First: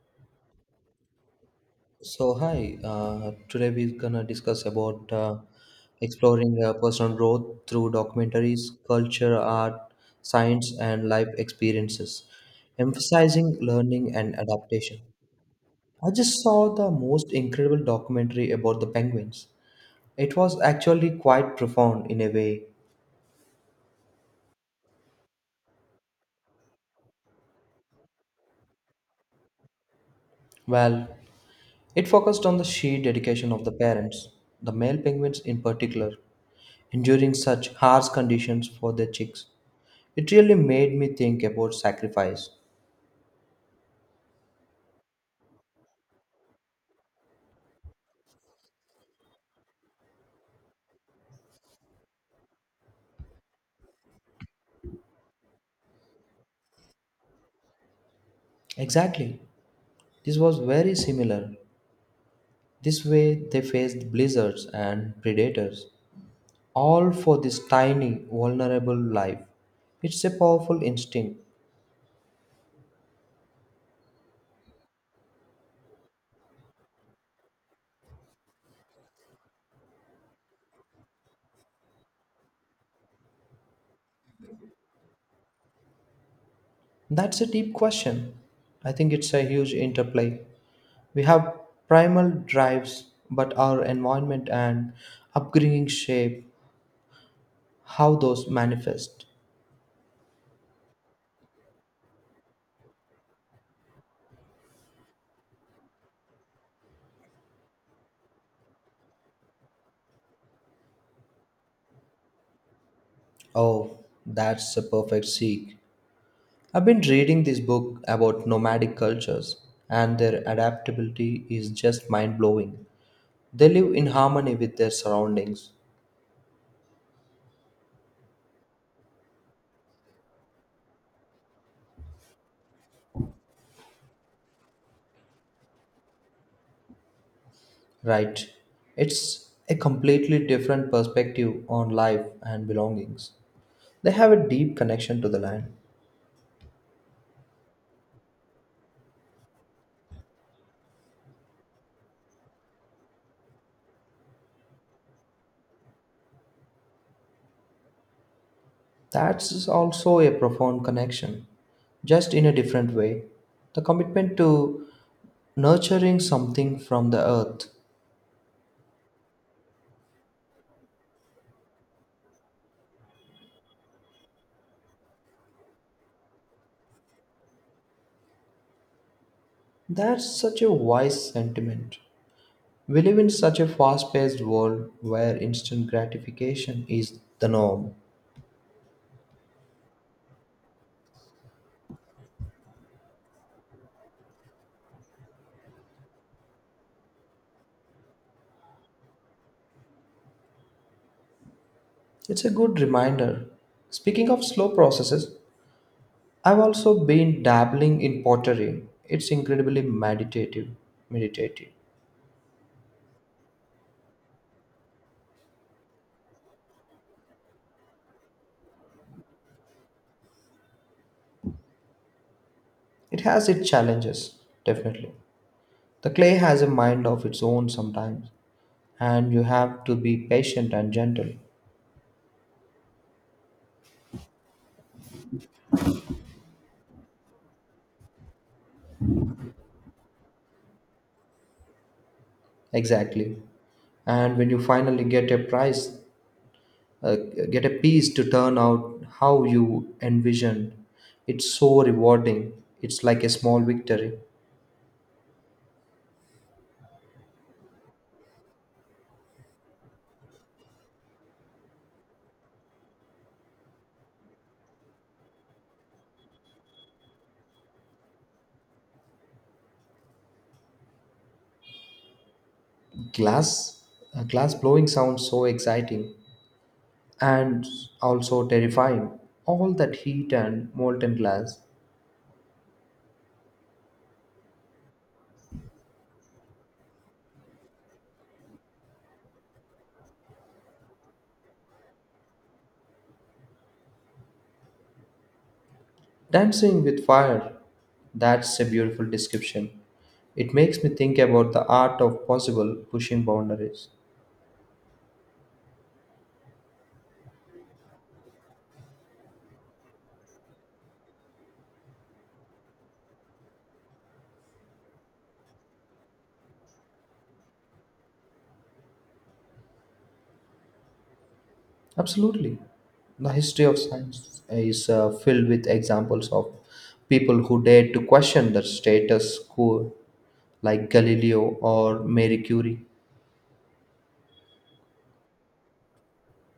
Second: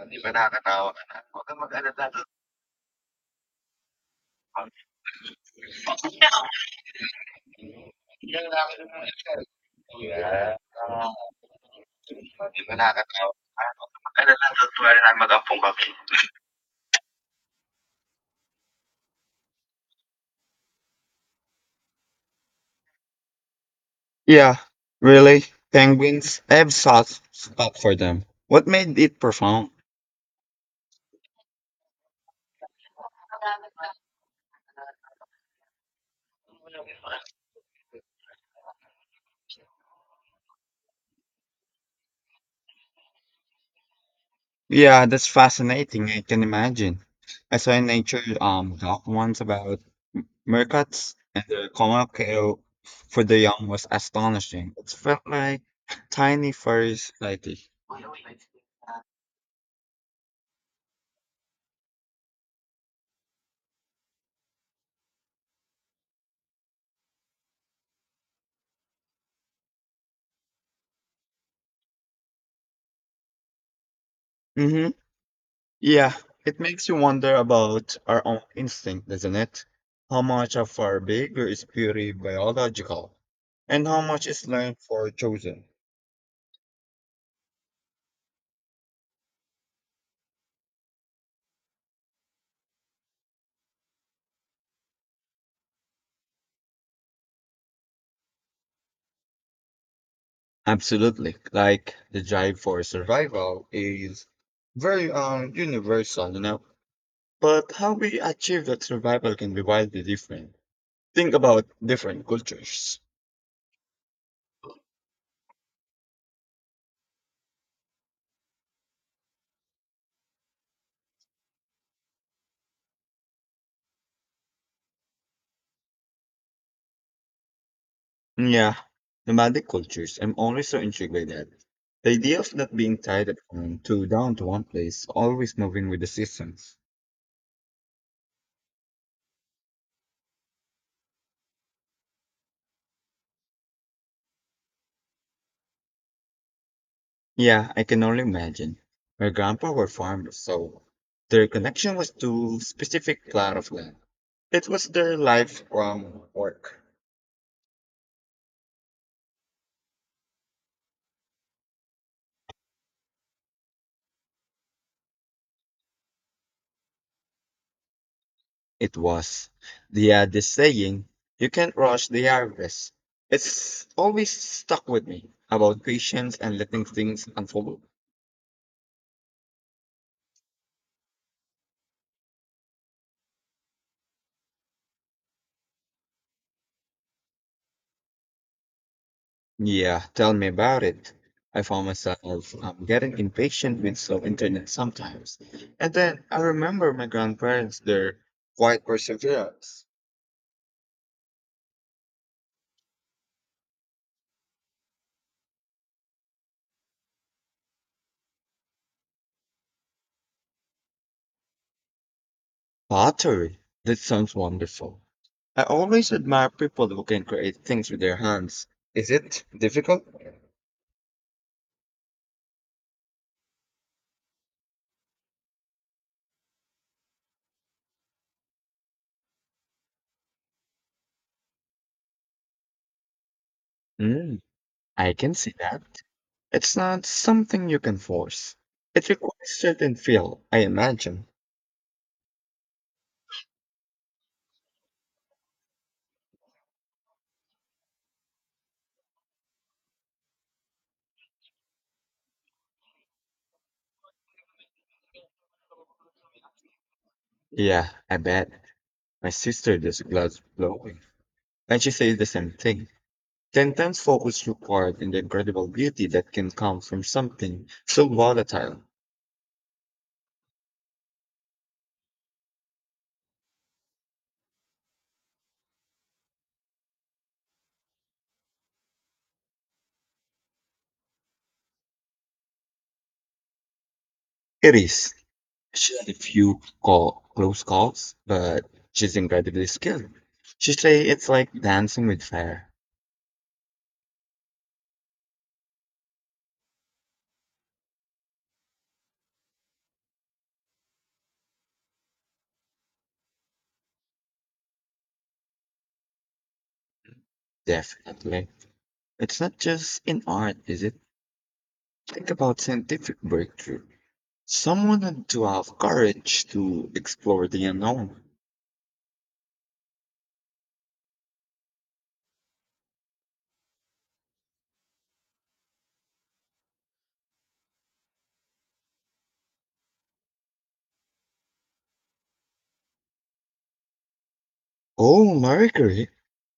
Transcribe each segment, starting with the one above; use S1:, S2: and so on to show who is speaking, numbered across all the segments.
S1: Hindi ba nakakatawa ka na? Huwag kang mag-alala.
S2: So hi, today we're gonna discuss about exploring personal growth through
S1: Yan lang lang
S2: documentaries,
S1: yung mga
S2: culture,
S1: Excel.
S2: art,
S1: Yan.
S2: science, and
S1: Ah,
S2: life experiences,
S1: hindi ba nakakatawa
S2: emphasizing
S1: ka? Huwag kang
S2: learning and
S1: mag-alala. Don't worry,
S2: adaptation.
S1: I kami.
S2: I just saw the most incredible documentary about the penguins. It was actually quite profound in a way.
S1: Yeah, really. Penguins, I have soft spot for them. What made it profound?
S2: Well, it focused on the sheer dedication of the parents, the male penguins in particular, enduring such harsh conditions for their chicks. It really made me think about sacrifice.
S1: Yeah, that's fascinating. I can imagine. I saw a nature doc once about Meerkats and the Comalco for the young was astonishing. It felt like tiny furry society.
S2: Exactly. This was very similar. This way they faced blizzards and predators, all for this tiny, vulnerable life. It's a powerful instinct.
S1: Hmm, yeah, it makes you wonder about our own instinct, doesn't it? How much of our behavior is purely biological, and how much is learned for chosen?
S2: That's a deep question. I think it's a huge interplay. We have primal drives, but our environment and upbringing shape how those manifest.
S1: Absolutely, like the drive for survival is very universal. But how we achieve that survival can be wildly different. Think about different cultures.
S2: Oh, that's a perfect seek. I've been reading this book about nomadic cultures, and their adaptability is just mind blowing. They live in harmony with their surroundings,
S1: Yeah, nomadic cultures. I'm always so intrigued by that. The idea of not being tied at home to down to one place, always moving with the seasons.
S2: right? It's a completely different perspective on life and belongings. They have a deep connection to the land.
S1: Yeah, I can only imagine. My grandpa were farmers, so their connection was to specific plot of land. It was their life from work.
S2: That's also a profound connection, just in a different way. The commitment to nurturing something from the earth.
S1: It was. They had this saying, you can't rush the harvest. It's always stuck with me about patience and letting things unfold.
S2: That's such a wise sentiment. We live in such a fast paced world where instant gratification is the norm.
S1: Yeah, tell me about it. I found myself getting impatient with slow internet sometimes. And then I remember my grandparents, their quiet perseverance.
S2: It's a good reminder. Speaking of slow processes, I've also been dabbling in pottery. It's incredibly meditative. Meditative.
S1: Pottery. That sounds wonderful. I always admire people who can create things with their hands. Is it difficult?
S2: It has its challenges, definitely. The clay has a mind of its own sometimes, and you have to be patient and gentle.
S1: Mm, I can see that. It's not something you can force. It requires certain feel, I imagine.
S2: Exactly. And when you finally get a prize, uh, get a piece to turn out how you envisioned, it's so rewarding. It's like a small victory.
S1: Yeah, I bet. My sister does glass blowing, and she says the same thing. The intense focus required and the incredible beauty that can come from something so volatile.
S2: Glass, glass blowing sounds so exciting and also terrifying. All that heat and molten glass.
S1: It is. She had a few close calls, but she's incredibly skilled. She say it's like dancing with fire.
S2: Dancing with fire. That's a beautiful description. It makes me think about the art of possible pushing boundaries.
S1: Definitely. It's not just in art, is it? Think about scientific breakthrough. Someone had to have courage to explore the unknown.
S2: Absolutely. The history of science is filled with examples of people who dared to question the status quo, like Galileo or Marie Curie.
S1: Oh, Marie Curie!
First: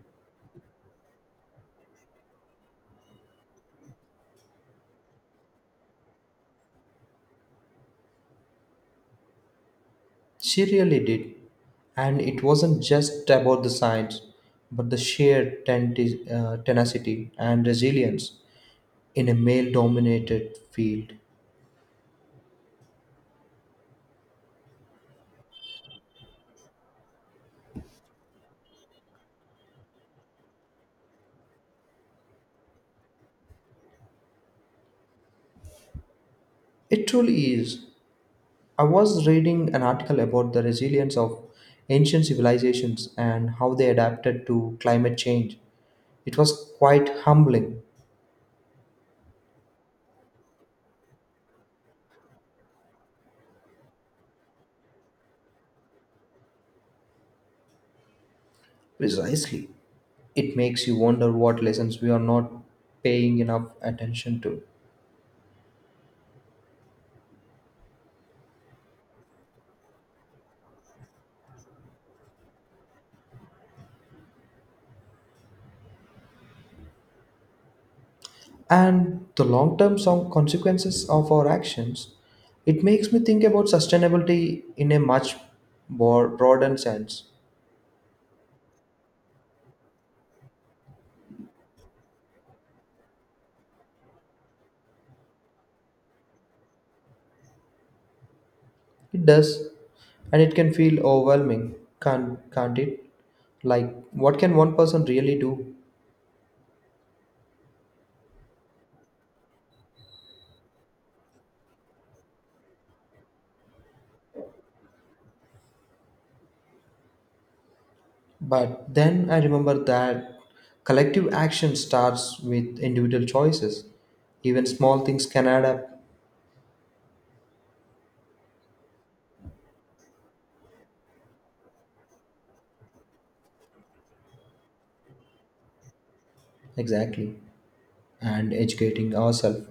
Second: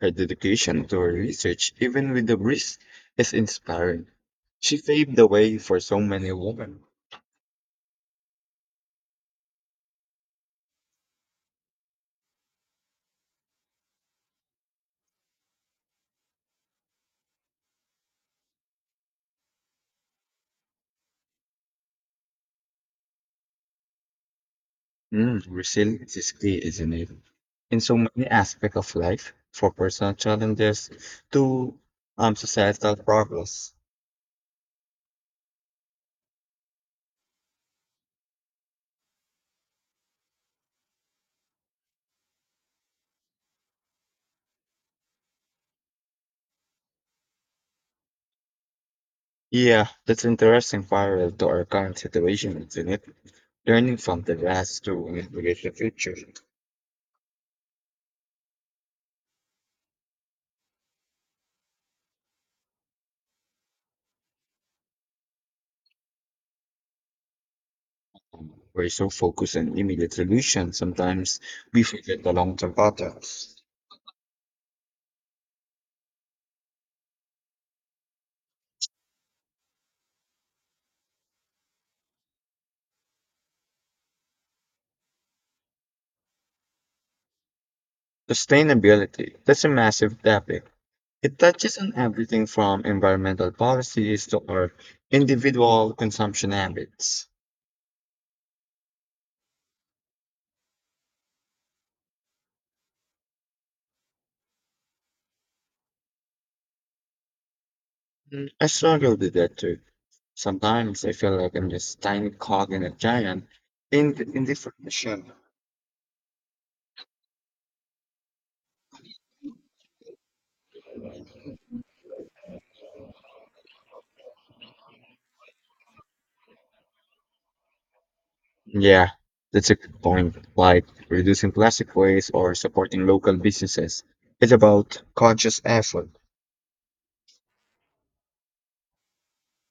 S1: Her dedication to her research, even with the risk, is inspiring. She paved the way for so many women.
S2: She really did. And it wasn't just about the science, but the sheer tenacity and resilience in a male dominated field.
S1: Mm, resilience is key, isn't it? In so many aspects of life, for personal challenges to societal problems.
S2: It truly is. I was reading an article about the resilience of ancient civilizations and how they adapted to climate change. It was quite humbling.
S1: Yeah, that's interesting parallel to our current situation, isn't it? Learning from the past to navigate the future.
S2: Precisely. It makes you wonder what lessons we are not paying enough attention to.
S1: We're so focused on immediate solutions, sometimes we forget the long-term battles.
S2: And the long term consequences of our actions. It makes me think about sustainability in a much more broader sense.
S1: Sustainability. That's a massive topic. It touches on everything from environmental policies to our individual consumption habits.
S2: It does. And it can feel overwhelming, can't it? Like what can one person really do?
S1: I struggle with that too. Sometimes I feel like I'm just a tiny cog in a giant in indifferent machine.
S2: But then I remember that collective action starts with individual choices. Even small things can add up.
S1: Yeah, that's a good point. Like reducing plastic waste or supporting local businesses. It's about conscious effort.
S2: Exactly. And educating ourselves,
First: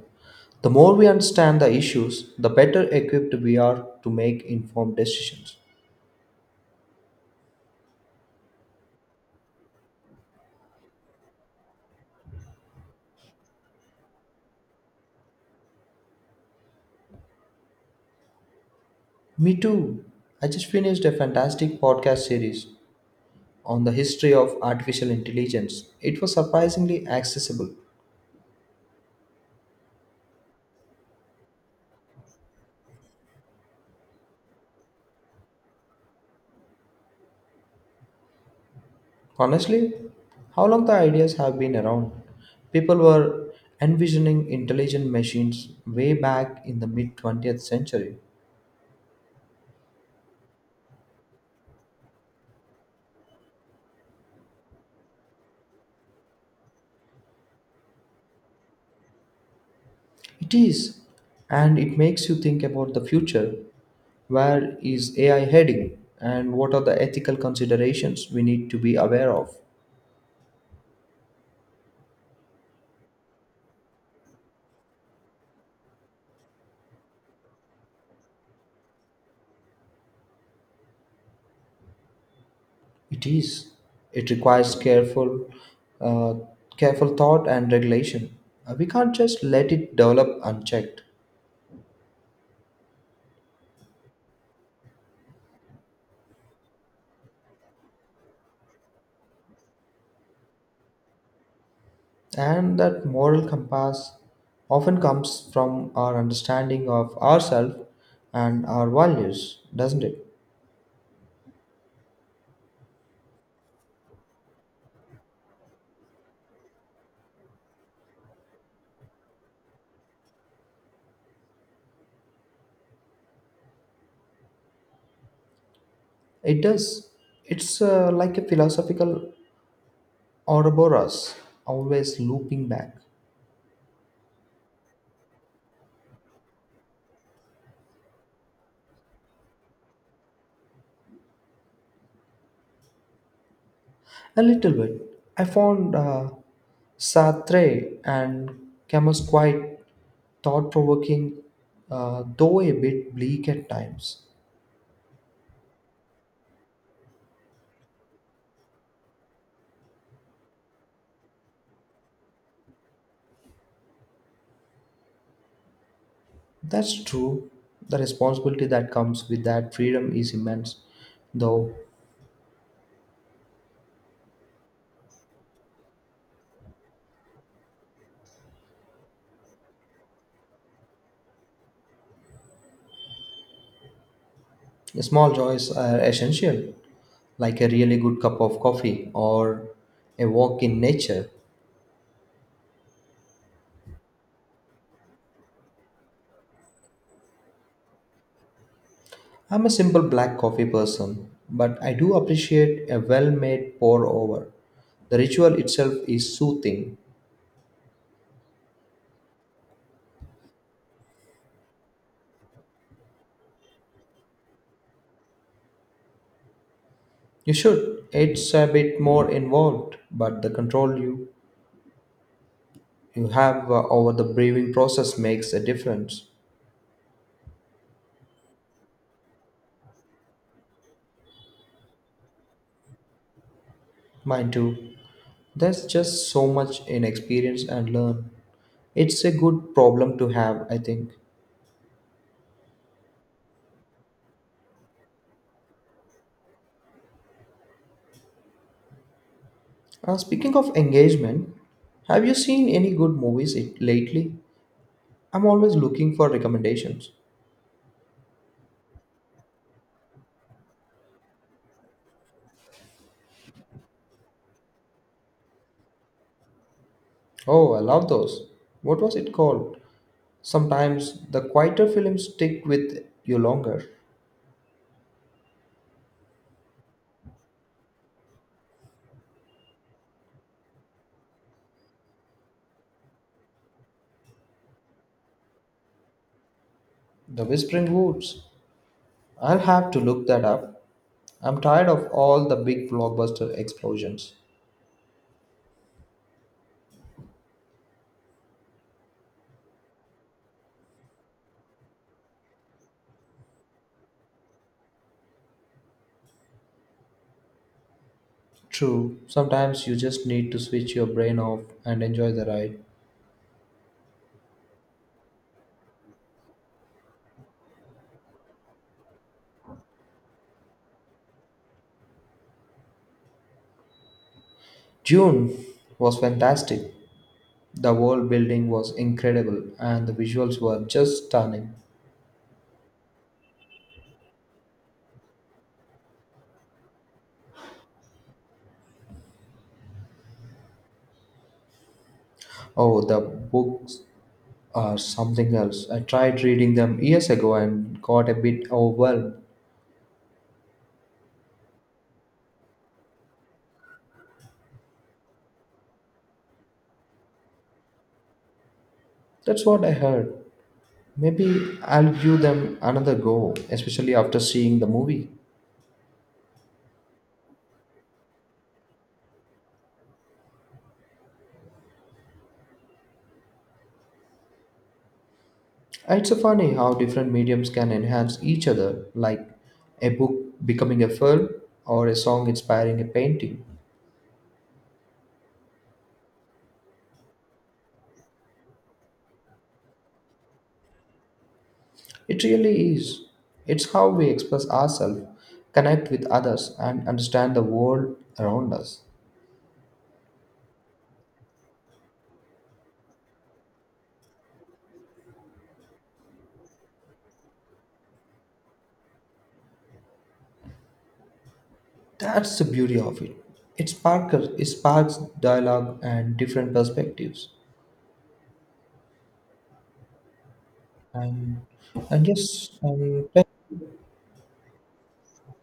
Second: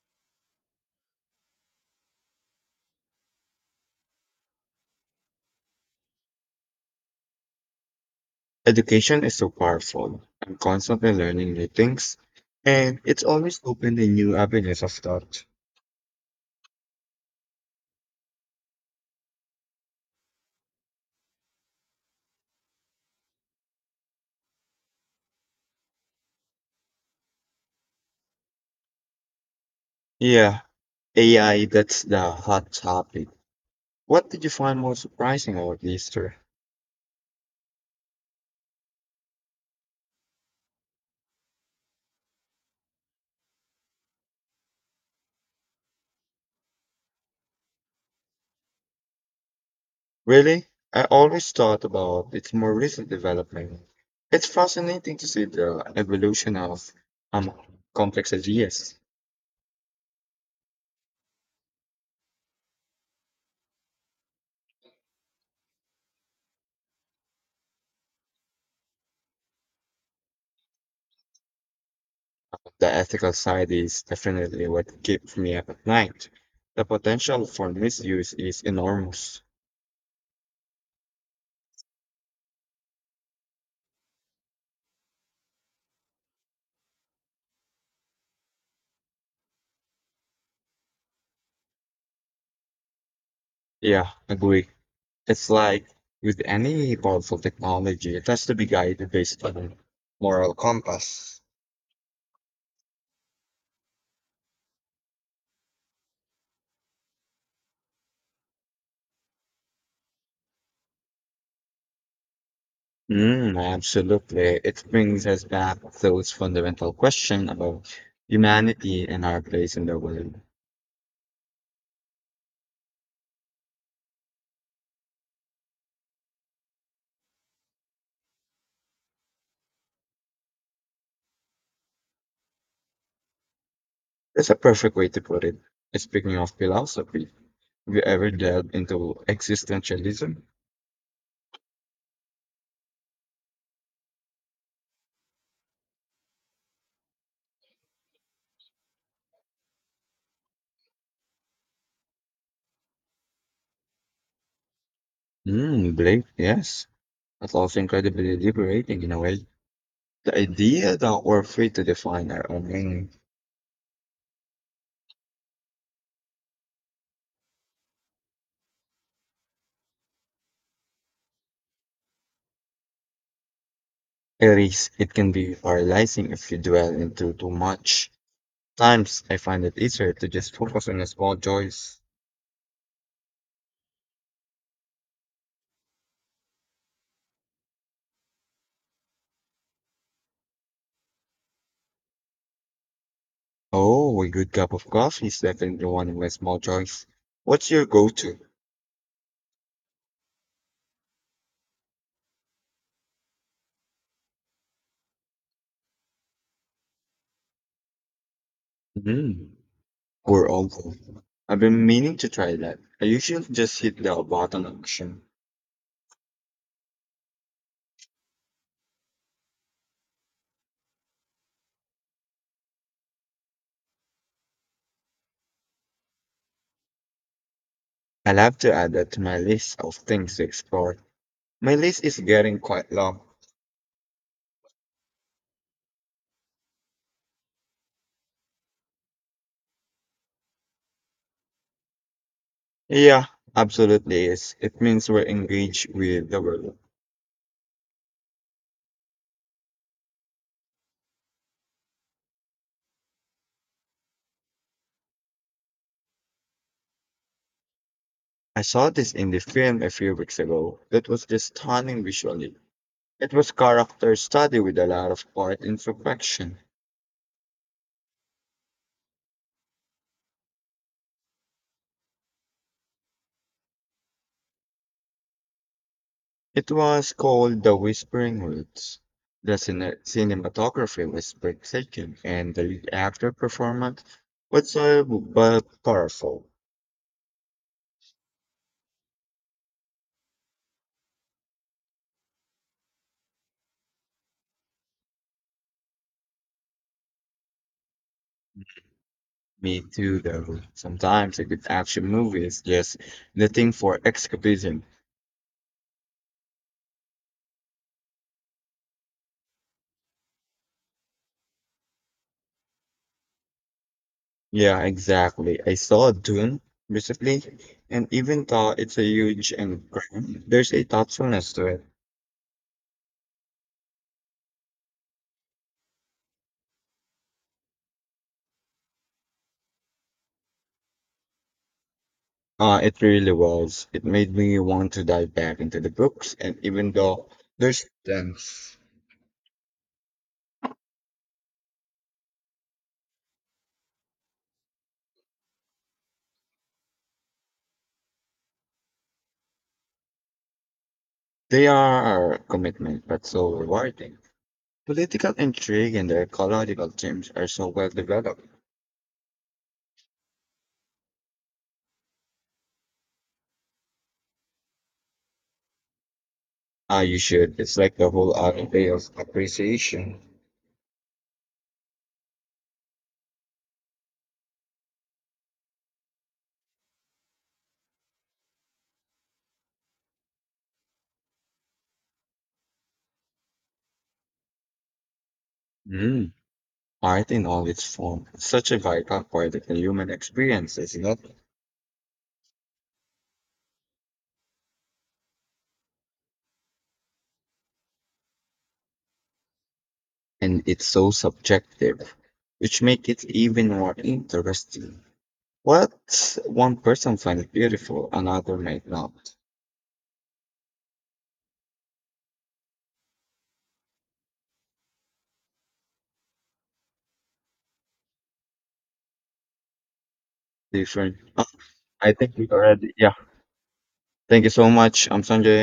S2: the more we understand the issues the better equipped we are to make informed decisions.
S1: Education is so powerful. I'm constantly learning new things, and it's always open to new avenues of thought.
S2: Me too. I just finished a fantastic podcast series on the history of artificial intelligence. It was surprisingly accessible.
S1: Yeah, AI, that's the hot topic. What did you find most surprising about Easter?
S2: Honestly, how long the ideas have been around? People were envisioning intelligent machines way back in the mid 20th century.
S1: Really? I always thought about its more recent development. It's fascinating to see the evolution of um, complex ideas.
S2: It is, and it makes you think about the future. Where is AI heading, and what are the ethical considerations we need to be aware of?
S1: The ethical side is definitely what keeps me up at night. The potential for misuse is enormous.
S2: It is. It requires uh, careful thought and regulation. We can't just let it develop unchecked.
S1: Yeah, agree. It's like with any powerful technology, it has to be guided based on a moral compass.
S2: And that moral compass often comes from our understanding of ourselves and our values, doesn't it?
S1: Mm, absolutely. It brings us back to those fundamental questions about humanity and our place in the world.
S2: It does. It's like a philosophical Ouroboros, always looping back.
S1: That's a perfect way to put it. Speaking of philosophy, have you ever delved into existentialism?
S2: A little bit. I found Sartre and Camus quite thought provoking, though a bit bleak at times.
S1: Mm, Blake, yes. That's also incredibly liberating in a way. The idea that we're free to define our own meaning.
S2: That's true. The responsibility that comes with that freedom is immense, though.
S1: It is. It can be paralyzing if you dwell into too much. Times I find it easier to just focus on the small joys.
S2: Small joys are essential, like a really good cup of coffee or a walk in nature.
S1: Oh, a good cup of coffee is definitely one of my small joys. What's your go-to?
S2: I'm a simple black coffee person, but I do appreciate a well made pour over. The ritual itself is soothing.
S1: Mm, or uncle. I've been meaning to try that. I usually just hit the button action.
S2: You should. It's a bit more involved, but the control you have over the brewing process makes a difference.
S1: I'll have to add that to my list of things to explore. My list is getting quite long.
S2: Mine too. There's just so much in experience and learn. It's a good problem to have, I think.
S1: Yeah, absolutely is. It means we're engaged with the world.
S2: Speaking of engagement, have you seen any good lately? I'm always looking for recommendations.
S1: I saw this in the film a few weeks ago. It was just stunning visually. It was character study with a lot of art imperfection.
S2: Oh, I love those. What was it called? Sometimes the quieter films stick with you longer.
S1: It was called The Whispering Woods. The cinematography was breathtaking, and the lead actor performance was so but powerful.
S2: The Whispering Woods. I'll have to look that up. I'm tired of all the big blockbuster explosions.
S1: Me too, though. Sometimes a good action movie is just the thing for escapism.
S2: True, sometimes you just need to switch your brain off and enjoy the ride.
S1: Yeah, exactly. I saw Dune recently, and even though it's a huge and grand, there's a thoughtfulness to it.
S2: June was fantastic. The whole building was incredible and the visuals were just stunning.
S1: It really was. It made me want to dive back into the books, and even though there's tense,
S2: Oh, the books are something else. I tried reading them years ago and got a bit overwhelmed.
S1: they are a commitment, but so rewarding. Political intrigue and the ecological themes are so well developed.
S2: That's what I heard. Maybe I'll give them another go, especially after seeing the movie.
S1: Ah, you should. It's like the whole other day of appreciation.
S2: It's so funny how different mediums can enhance each other, like a book becoming a film or a song inspiring a painting.
S1: Mm. Art in all its form, such a vital part of the human experience, is it not?
S2: It really is. It's how we express ourselves, connect with others, and understand the world around us.
S1: And it's so subjective, which make it even more interesting. What one person finds beautiful, another might not.
S2: That's the beauty of it. It sparks dialogue and different perspectives.
S1: Different.
S2: And,
S1: I
S2: and
S1: think we
S2: yes,
S1: already. Yeah.
S2: and
S1: Thank you so much. I'm Sanjay.